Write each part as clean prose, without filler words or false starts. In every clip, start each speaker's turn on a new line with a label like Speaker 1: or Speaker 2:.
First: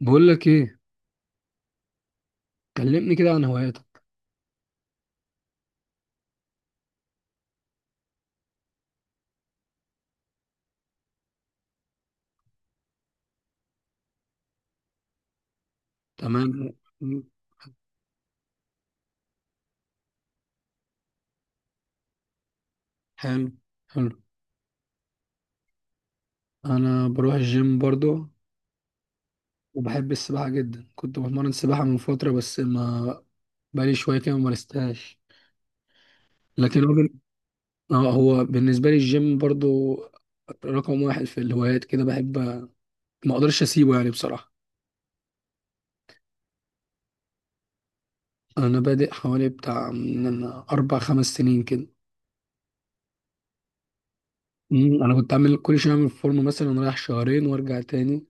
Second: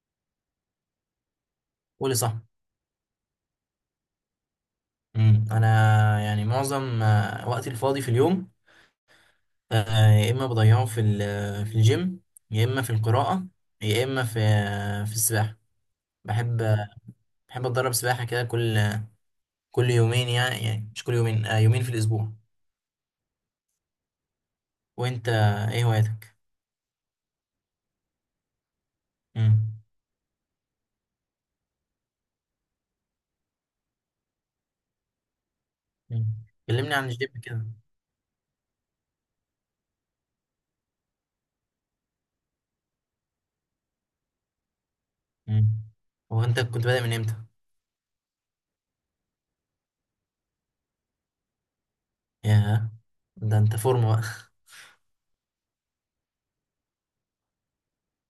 Speaker 1: بقول لك ايه؟
Speaker 2: قولي صح.
Speaker 1: كلمني كده عن هواياتك.
Speaker 2: انا يعني معظم وقتي الفاضي في اليوم. يا اما بضيعه في في الجيم، يا اما في القراءة، يا اما في السباحة.
Speaker 1: تمام.
Speaker 2: بحب
Speaker 1: م-
Speaker 2: بحب اتدرب سباحة كده كل يومين، يعني مش كل يومين، يومين في الاسبوع.
Speaker 1: حلو. حلو.
Speaker 2: وانت، ايه هواياتك؟
Speaker 1: انا بروح الجيم برضو
Speaker 2: امم
Speaker 1: وبحب السباحه جدا. كنت بتمرن سباحه من فتره بس ما بقالي شويه كده ما مارستهاش.
Speaker 2: أمم.
Speaker 1: لكن هو
Speaker 2: كلمني عن
Speaker 1: بن...
Speaker 2: الجيم كده.
Speaker 1: هو بالنسبه لي الجيم برضو رقم واحد في الهوايات كده. بحب ما اقدرش اسيبه يعني بصراحه.
Speaker 2: امم هو انت كنت بادئ من امتى؟
Speaker 1: انا بادئ حوالي بتاع من اربع خمس سنين كده.
Speaker 2: ياه! ده انت فورمة بقى.
Speaker 1: انا كنت عامل كل شويه اعمل فورمه مثلا رايح شهرين وارجع تاني.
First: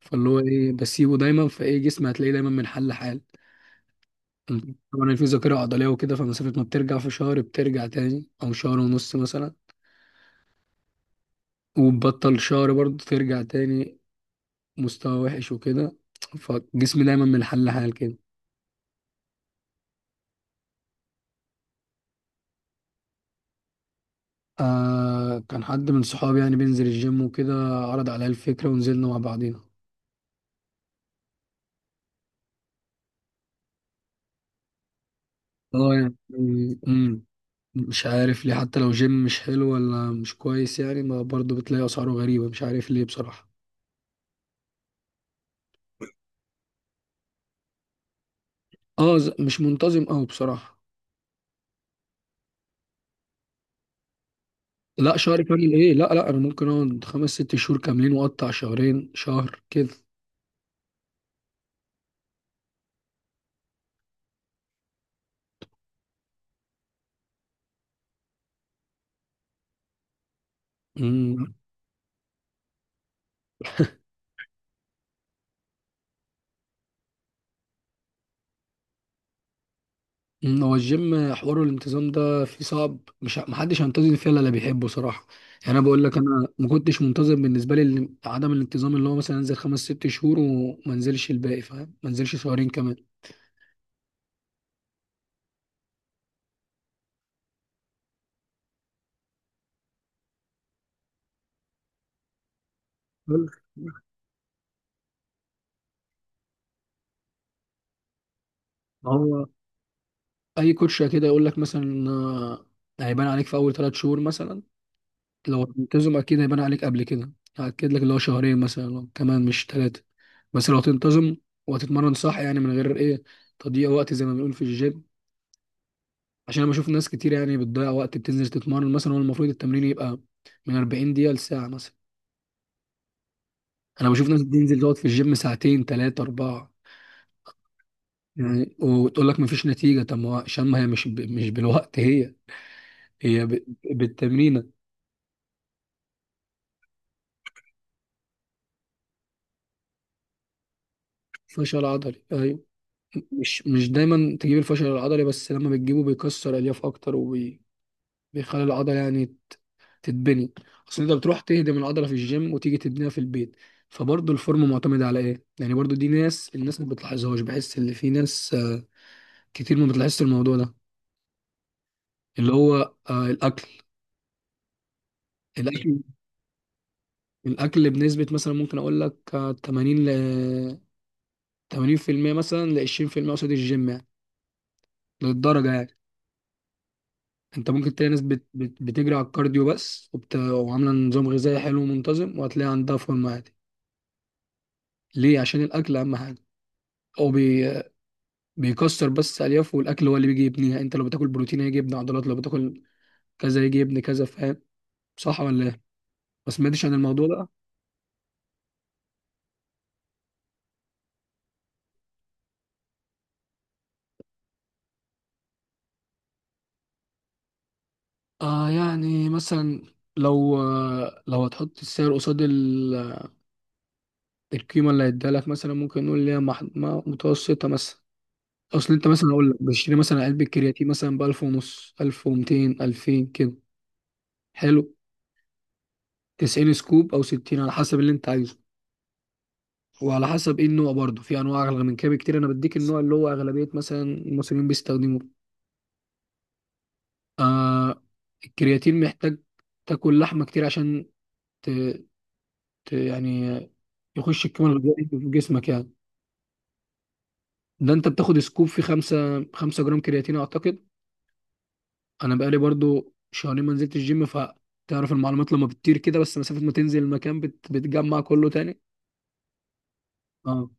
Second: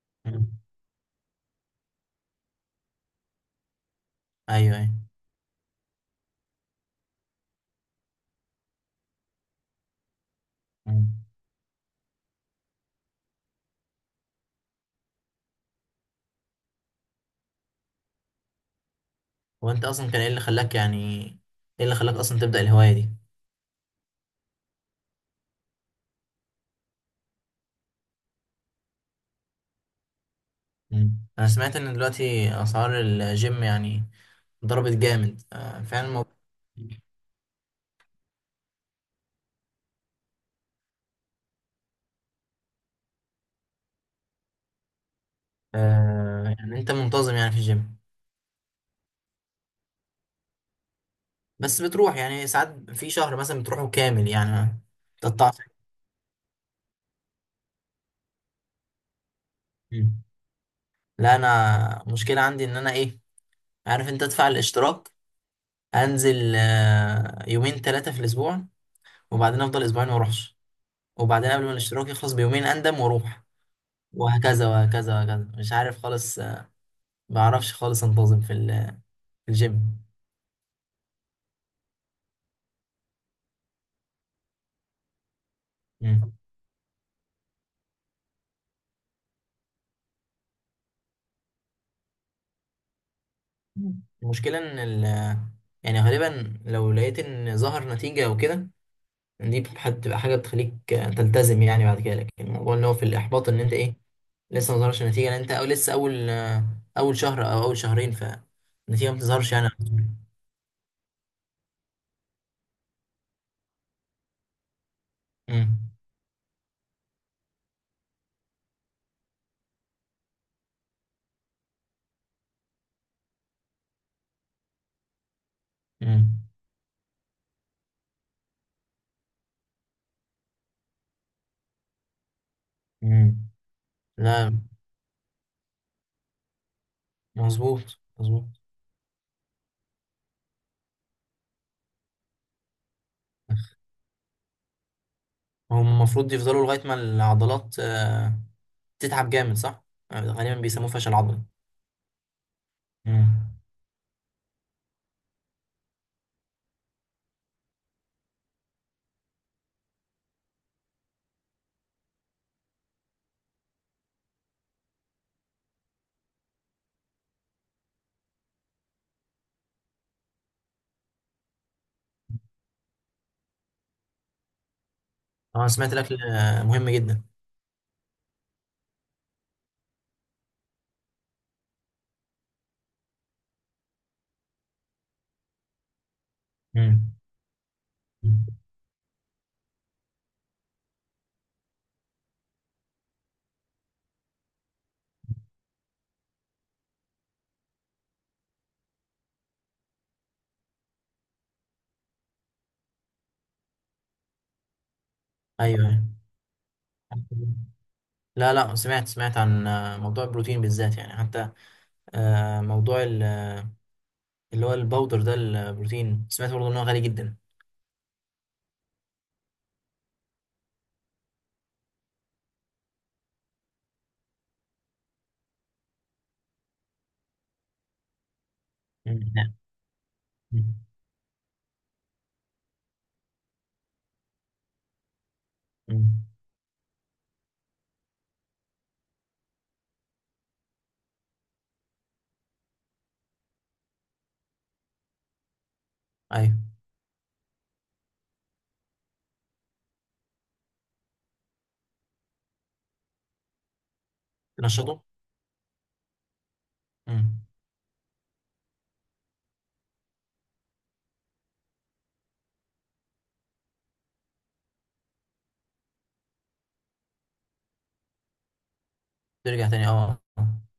Speaker 1: فاللي هو
Speaker 2: أمم.
Speaker 1: ايه بسيبه دايما، فايه جسمي هتلاقيه دايما من حل لحال. انت
Speaker 2: ايوه، ايوه.
Speaker 1: طبعا، أنا في ذاكره عضليه وكده، فمسافه ما بترجع في شهر بترجع تاني او شهر ونص مثلا.
Speaker 2: أمم.
Speaker 1: وبتبطل شهر برضه ترجع تاني مستوى وحش وكده. فجسمي دايما من حل لحال كده.
Speaker 2: هو انت اصلا كان ايه اللي خلاك، يعني ايه اللي خلاك اصلا تبدأ الهواية دي؟
Speaker 1: كان حد من صحابي يعني بينزل الجيم وكده، عرض عليا الفكره ونزلنا مع بعضينا.
Speaker 2: مم. انا سمعت ان دلوقتي اسعار الجيم يعني ضربت جامد،
Speaker 1: اه
Speaker 2: فعلا الموضوع.
Speaker 1: يعني امم مش عارف ليه، حتى لو جيم مش حلو ولا مش كويس يعني، ما برضه بتلاقي اسعاره غريبه. مش عارف ليه بصراحه.
Speaker 2: يعني انت منتظم يعني في الجيم؟
Speaker 1: اه مش منتظم قوي بصراحه.
Speaker 2: بس بتروح يعني ساعات في شهر مثلا، بتروحه كامل يعني ما
Speaker 1: لا، شهر
Speaker 2: تقطعش؟
Speaker 1: كامل ايه. لا، لا، انا ممكن اقعد خمس ست شهور كاملين واقطع شهرين شهر كده.
Speaker 2: مم. لا، انا مشكلة عندي ان انا ايه، عارف انت ادفع الاشتراك، انزل يومين ثلاثة في الاسبوع، وبعدين افضل اسبوعين ما اروحش، وبعدين
Speaker 1: امم
Speaker 2: قبل ما الاشتراك يخلص بيومين اندم واروح، وهكذا وهكذا وهكذا، مش عارف خالص. ما بعرفش خالص انتظم في في الجيم.
Speaker 1: أمم، هو الجيم حوار الانتظام ده فيه صعب، مش محدش هينتظم فيه الا اللي بيحبه صراحه. يعني انا بقول لك
Speaker 2: مم.
Speaker 1: انا ما كنتش منتظم، بالنسبه لي عدم الانتظام اللي هو مثلا انزل خمس ست شهور وما انزلش الباقي، فاهم؟ ما انزلش شهرين كمان.
Speaker 2: مم. المشكلة إن يعني غالبا لو لقيت إن ظهر نتيجة أو كده، دي بتبقى حاجة بتخليك تلتزم يعني بعد كده. لكن الموضوع اللي هو في
Speaker 1: بل-
Speaker 2: الإحباط إن أنت إيه، لسه ما ظهرش نتيجة لأن أنت، أو لسه أول شهر أو أول شهرين،
Speaker 1: ما
Speaker 2: فالنتيجة ما
Speaker 1: هو
Speaker 2: بتظهرش يعني.
Speaker 1: اي كوتش كده يقول لك مثلا هيبان عليك في اول ثلاث شهور مثلا لو
Speaker 2: مم.
Speaker 1: تنتظم. اكيد هيبان عليك قبل كده. هأكد لك اللي هو شهرين مثلا لو كمان، مش ثلاثة. بس لو تنتظم وهتتمرن صح، يعني من غير ايه تضييع وقت زي ما بنقول في الجيم.
Speaker 2: مم.
Speaker 1: عشان انا بشوف ناس كتير يعني بتضيع وقت، بتنزل تتمرن مثلا. هو المفروض التمرين يبقى من 40 دقيقة لساعة مثلا.
Speaker 2: مم.
Speaker 1: انا بشوف ناس
Speaker 2: لا،
Speaker 1: بتنزل تقعد في الجيم ساعتين، ثلاثة، أربعة
Speaker 2: مظبوط مظبوط.
Speaker 1: يعني، وتقول لك مفيش نتيجة. طب ما هو عشان ما هي مش مش بالوقت، هي هي ب... بالتمرينة.
Speaker 2: هم المفروض يفضلوا لغاية ما العضلات تتعب جامد، صح؟ غالبا بيسموه فشل عضلي.
Speaker 1: فشل عضلي، أيوة.
Speaker 2: مم.
Speaker 1: مش دايما تجيب الفشل العضلي، بس لما بتجيبه بيكسر الياف اكتر وبيخلي العضله يعني تتبني. اصل انت بتروح تهدم العضله في الجيم وتيجي تبنيها في البيت. فبرضه الفورم معتمد على ايه يعني. برضه دي الناس ما بتلاحظهاش، بحس ان في ناس كتير ما بتلاحظش الموضوع ده، اللي هو
Speaker 2: أنا سمعت
Speaker 1: الاكل
Speaker 2: الأكل مهم جدا.
Speaker 1: الاكل بنسبه مثلا ممكن اقول لك 80 ل 80% مثلا ل 20% قصاد الجيم يعني، للدرجه يعني.
Speaker 2: مم.
Speaker 1: انت ممكن تلاقي ناس بتجري على الكارديو بس، وعامله نظام غذائي حلو ومنتظم، وهتلاقي عندها فورمه عادي. ليه؟ عشان الاكل اهم حاجه. هو بيكسر بس الياف، والاكل هو اللي بيجي يبنيها يعني. انت لو بتاكل بروتين هيجي يبني عضلات، لو بتاكل كذا يجي يبني كذا، فاهم؟ صح ولا
Speaker 2: ايوه،
Speaker 1: ايه؟
Speaker 2: أيوة.
Speaker 1: ما سمعتش عن الموضوع ده؟
Speaker 2: لا، لا، سمعت عن موضوع البروتين بالذات، يعني حتى موضوع اللي هو الباودر ده البروتين، سمعت برضه ان هو غالي جدا.
Speaker 1: يعني مثلا، لو هتحط السعر قصاد القيمه اللي هيديها لك، مثلا ممكن نقول ليها مح... ما- متوسطه مثلا. اصل انت
Speaker 2: مم.
Speaker 1: مثلا اقول
Speaker 2: نعم.
Speaker 1: لك بشتري مثلا علبه
Speaker 2: مم.
Speaker 1: كرياتين مثلا ب 1000 ونص، 1200، 2000 كده. حلو.
Speaker 2: مم.
Speaker 1: 90 سكوب او 60 على حسب اللي انت عايزه، وعلى حسب ايه النوع برضه. في انواع اغلى من كده بكتير، انا بديك النوع اللي هو اغلبيه مثلا المصريين بيستخدموه.
Speaker 2: ايوه،
Speaker 1: آه الكرياتين محتاج تاكل لحمه كتير عشان ت... يعني يخش الكمال
Speaker 2: تنشطه.
Speaker 1: الغذائي في جسمك يعني.
Speaker 2: مم.
Speaker 1: ده انت بتاخد سكوب في 5، 5 جرام كرياتين اعتقد. انا بقالي برضو شهرين ما نزلت الجيم، فتعرف المعلومات لما بتطير كده، بس مسافه ما تنزل المكان بتجمع كله تاني.
Speaker 2: ترجع تاني، آه.
Speaker 1: اه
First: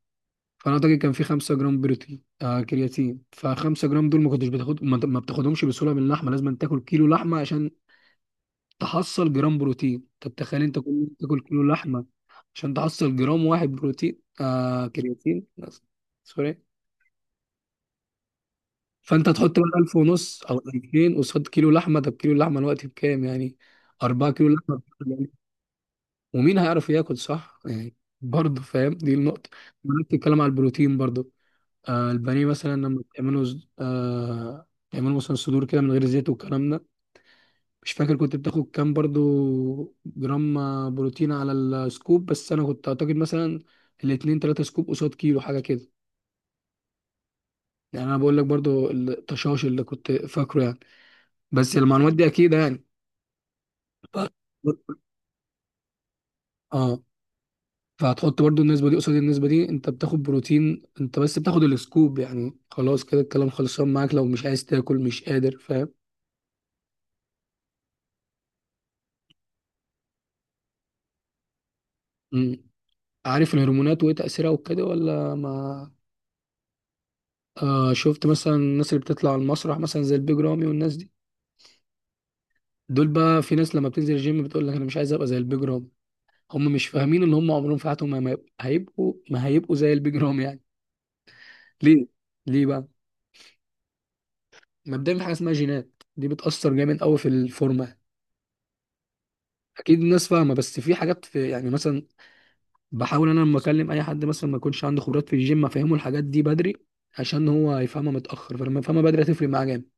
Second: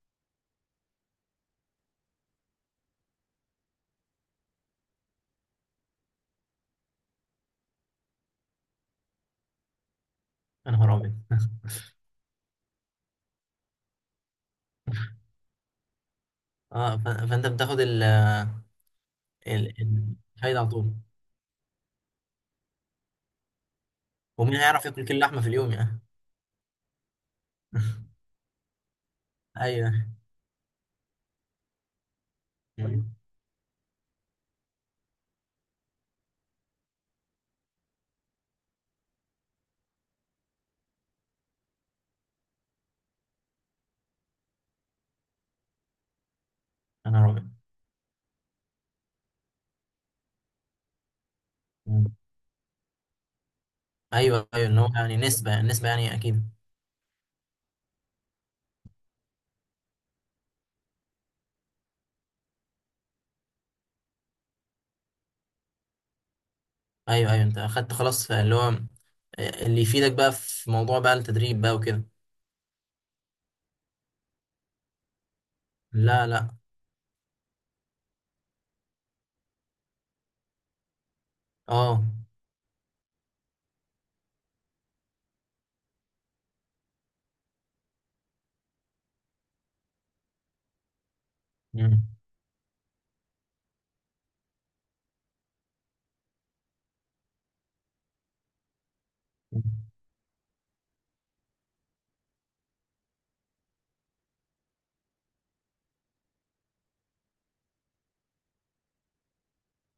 Speaker 1: فانا اعتقد كان في 5 جرام بروتين كرياتين، ف 5 جرام دول ما كنتش بتاخد، ما بتاخدهمش بسهوله من اللحمه. لازم تاكل كيلو لحمه عشان تحصل جرام بروتين. طب تخيل
Speaker 2: يا
Speaker 1: انت كل
Speaker 2: نهار
Speaker 1: يوم
Speaker 2: ابيض!
Speaker 1: تاكل كيلو لحمه عشان تحصل جرام واحد بروتين كرياتين بس. سوري.
Speaker 2: اه، فانت بتاخد
Speaker 1: فانت تحط بقى 1000 ونص او
Speaker 2: الفايدة على طول.
Speaker 1: 2000 قصاد كيلو لحمه. طب كيلو اللحمه الوقت بكام يعني، 4 كيلو
Speaker 2: ومين
Speaker 1: لحمه.
Speaker 2: هيعرف ياكل كيلو لحمة في اليوم يعني؟
Speaker 1: ومين هيعرف ياكل صح يعني. برضه فاهم، دي النقطة.
Speaker 2: ايوه.
Speaker 1: وأنا بتتكلم على البروتين برضه. البانيه مثلا لما
Speaker 2: مم.
Speaker 1: بتعمله تعمله مثلا صدور كده من غير زيت والكلام ده. مش فاكر كنت بتاخد كام برضه جرام بروتين على السكوب. بس أنا كنت أعتقد مثلا الاتنين تلاتة سكوب قصاد كيلو حاجة كده
Speaker 2: يا نهار ابيض!
Speaker 1: يعني. أنا بقول لك برضه التشاش اللي كنت فاكره يعني، بس
Speaker 2: مم.
Speaker 1: المعلومات دي أكيد يعني. ف-
Speaker 2: ايوه، ايوه، اللي هو يعني نسبة نسبة يعني اكيد.
Speaker 1: اه فهتحط برضو النسبة دي قصاد النسبة دي. انت بتاخد بروتين، انت بس بتاخد السكوب يعني خلاص، كده الكلام خلصان معاك لو مش عايز تاكل مش قادر، فاهم؟
Speaker 2: ايوه، ايوه، انت اخدت خلاص اللي هو اللي يفيدك بقى في موضوع بقى التدريب بقى وكده.
Speaker 1: مم. عارف الهرمونات وايه تأثيرها وكده ولا ما؟
Speaker 2: لا، لا،
Speaker 1: شفت مثلا الناس اللي بتطلع على المسرح مثلا زي البيج رامي والناس دي.
Speaker 2: اه
Speaker 1: دول بقى، في ناس لما بتنزل الجيم بتقول لك انا مش عايز ابقى زي البيج رامي. هم مش فاهمين ان هم عمرهم في حياتهم ما هيبقوا، زي البيج رامي يعني.
Speaker 2: امم
Speaker 1: ليه؟ ليه بقى؟ مبدئيا في حاجة اسمها جينات دي بتأثر جامد قوي في الفورمة. اكيد الناس فاهمه، بس في حاجات، في يعني مثلا. بحاول انا لما اكلم اي حد مثلا ما يكونش عنده خبرات في الجيم، افهمه الحاجات دي بدري، عشان هو يفهمها متاخر. فلما يفهمها بدري هتفرق معاه جامد.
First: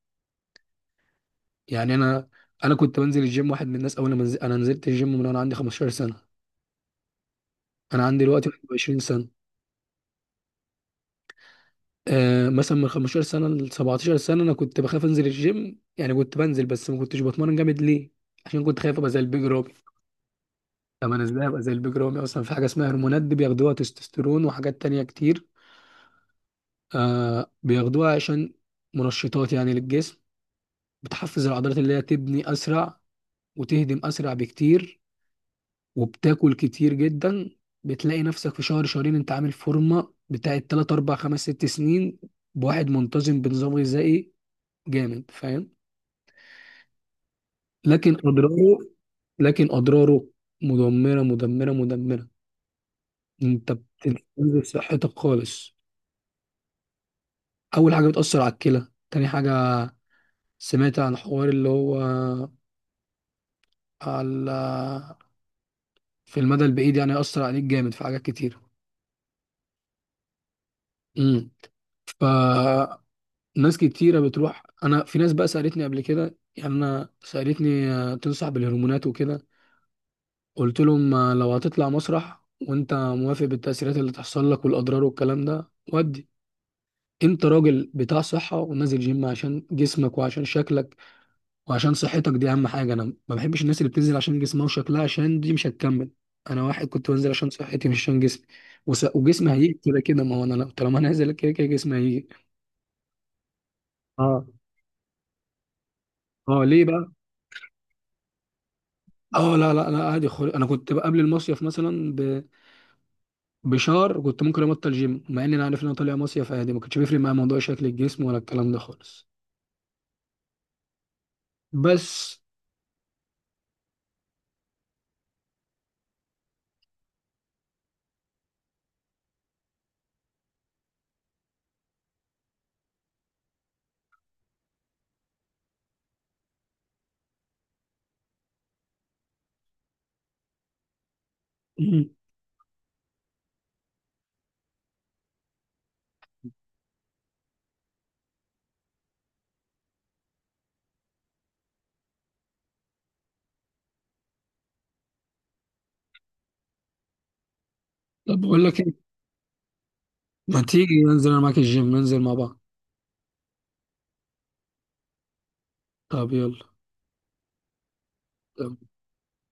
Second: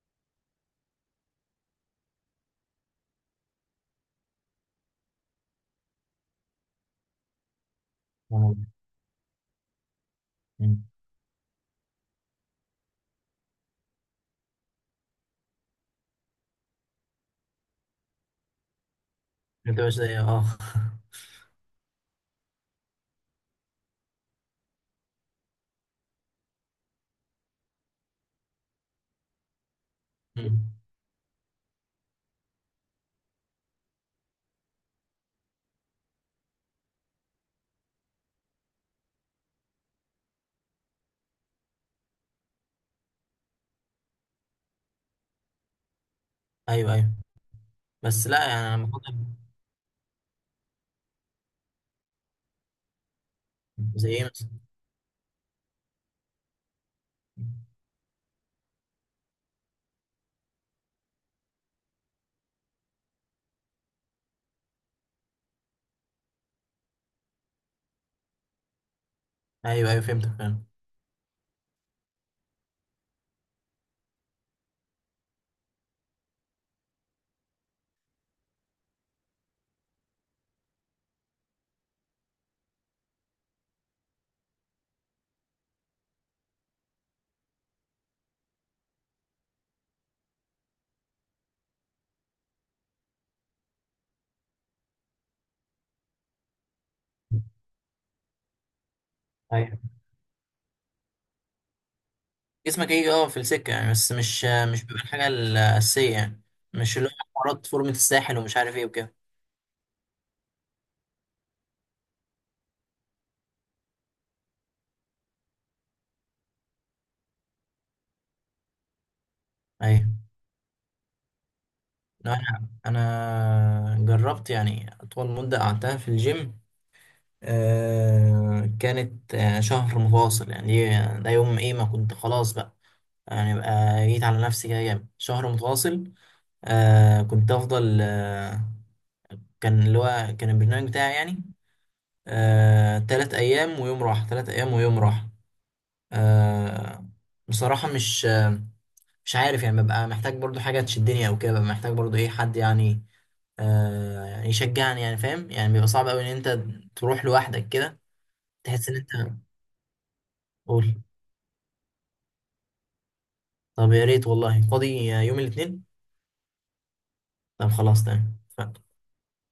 Speaker 1: يعني انا كنت بنزل الجيم واحد من الناس، اول ما نزل... انا نزلت الجيم من وانا عندي 15 سنه. انا عندي دلوقتي
Speaker 2: أمم.
Speaker 1: 20 سنه.
Speaker 2: أمم.
Speaker 1: مثلا من 15 سنه ل 17 سنه انا كنت بخاف انزل الجيم يعني. كنت بنزل بس ما كنتش بتمرن جامد. ليه؟ عشان كنت خايف ابقى زي البيج رامي.
Speaker 2: انت مش زي
Speaker 1: طب انا ازاي ابقى زي البيج رامي اصلا. في حاجه اسمها هرمونات دي بياخدوها، تستوستيرون وحاجات تانية كتير. بياخدوها عشان منشطات يعني للجسم.
Speaker 2: أمم.
Speaker 1: بتحفز العضلات اللي هي تبني اسرع وتهدم اسرع بكتير، وبتاكل كتير جدا. بتلاقي نفسك في شهر شهرين انت عامل فورمه بتاعت 3، 4، 5، 6 سنين بواحد منتظم بنظام غذائي جامد، فاهم؟
Speaker 2: ايوه، ايوه،
Speaker 1: لكن
Speaker 2: بس لا يعني
Speaker 1: اضراره،
Speaker 2: انا بفضل.
Speaker 1: لكن اضراره مدمره، مدمره، مدمره. انت
Speaker 2: زي ايه مثلا؟
Speaker 1: بتنزل صحتك خالص. اول حاجه بتاثر على الكلى. تاني حاجه سمعت عن حوار اللي هو على في المدى البعيد يعني، يأثر عليك جامد في حاجات كتير.
Speaker 2: ايوه، ايوه، فهمتك فاهم.
Speaker 1: مم. فناس كتيرة بتروح. أنا في ناس بقى سألتني قبل كده يعني، أنا سألتني تنصح بالهرمونات وكده؟ قلت لهم لو هتطلع مسرح وأنت موافق بالتأثيرات اللي تحصل لك والأضرار والكلام ده، ودي أنت راجل بتاع صحة ونازل جيم عشان جسمك وعشان شكلك، وعشان صحتك. دي أهم حاجة. أنا ما بحبش الناس اللي بتنزل عشان جسمها وشكلها، عشان دي مش هتكمل. أنا واحد كنت بنزل عشان صحتي مش عشان جسمي. وجسمي هيجي
Speaker 2: ايوه،
Speaker 1: كده كده. ما هو أنا طالما أنا نازل كده كده جسمي هيجي.
Speaker 2: جسمك هيجي في السكه يعني، بس
Speaker 1: اه.
Speaker 2: مش بيبقى الحاجه الاساسيه يعني.
Speaker 1: اه، ليه
Speaker 2: مش اللي
Speaker 1: بقى؟
Speaker 2: هو حوارات فورمه الساحل ومش عارف ايه وكده.
Speaker 1: اه، لا، لا انا عادي انا كنت بقى قبل المصيف مثلا بشهر كنت ممكن ابطل جيم مع ان انا عارف ان انا طالع مصيف عادي. ما كانش بيفرق معايا موضوع شكل الجسم ولا الكلام ده خالص.
Speaker 2: ايوه، لا،
Speaker 1: بس.
Speaker 2: انا جربت يعني اطول مده قعدتها في الجيم، كانت شهر متواصل، يعني إيه، ده يوم ايه ما كنت خلاص بقى، يعني بقى جيت على نفسي كده جامد شهر متواصل. كنت افضل، كان اللي هو كان البرنامج بتاعي يعني،
Speaker 1: مم.
Speaker 2: 3 ايام ويوم راحة، 3 ايام ويوم راحة. آه بصراحة مش، مش عارف يعني ببقى محتاج برضو حاجة تشدني او كده، ببقى محتاج برضو ايه، حد يعني. يعني يشجعني يعني فاهم، يعني بيبقى صعب قوي ان انت تروح لوحدك كده.
Speaker 1: طب بقول لك
Speaker 2: تحس ان
Speaker 1: ايه،
Speaker 2: انت.
Speaker 1: ما
Speaker 2: قول.
Speaker 1: تيجي ننزل انا معاك الجيم ننزل مع بعض.
Speaker 2: طب يا ريت والله، فاضي يوم الاثنين.
Speaker 1: طب يلا.
Speaker 2: طب خلاص تمام اتفقنا.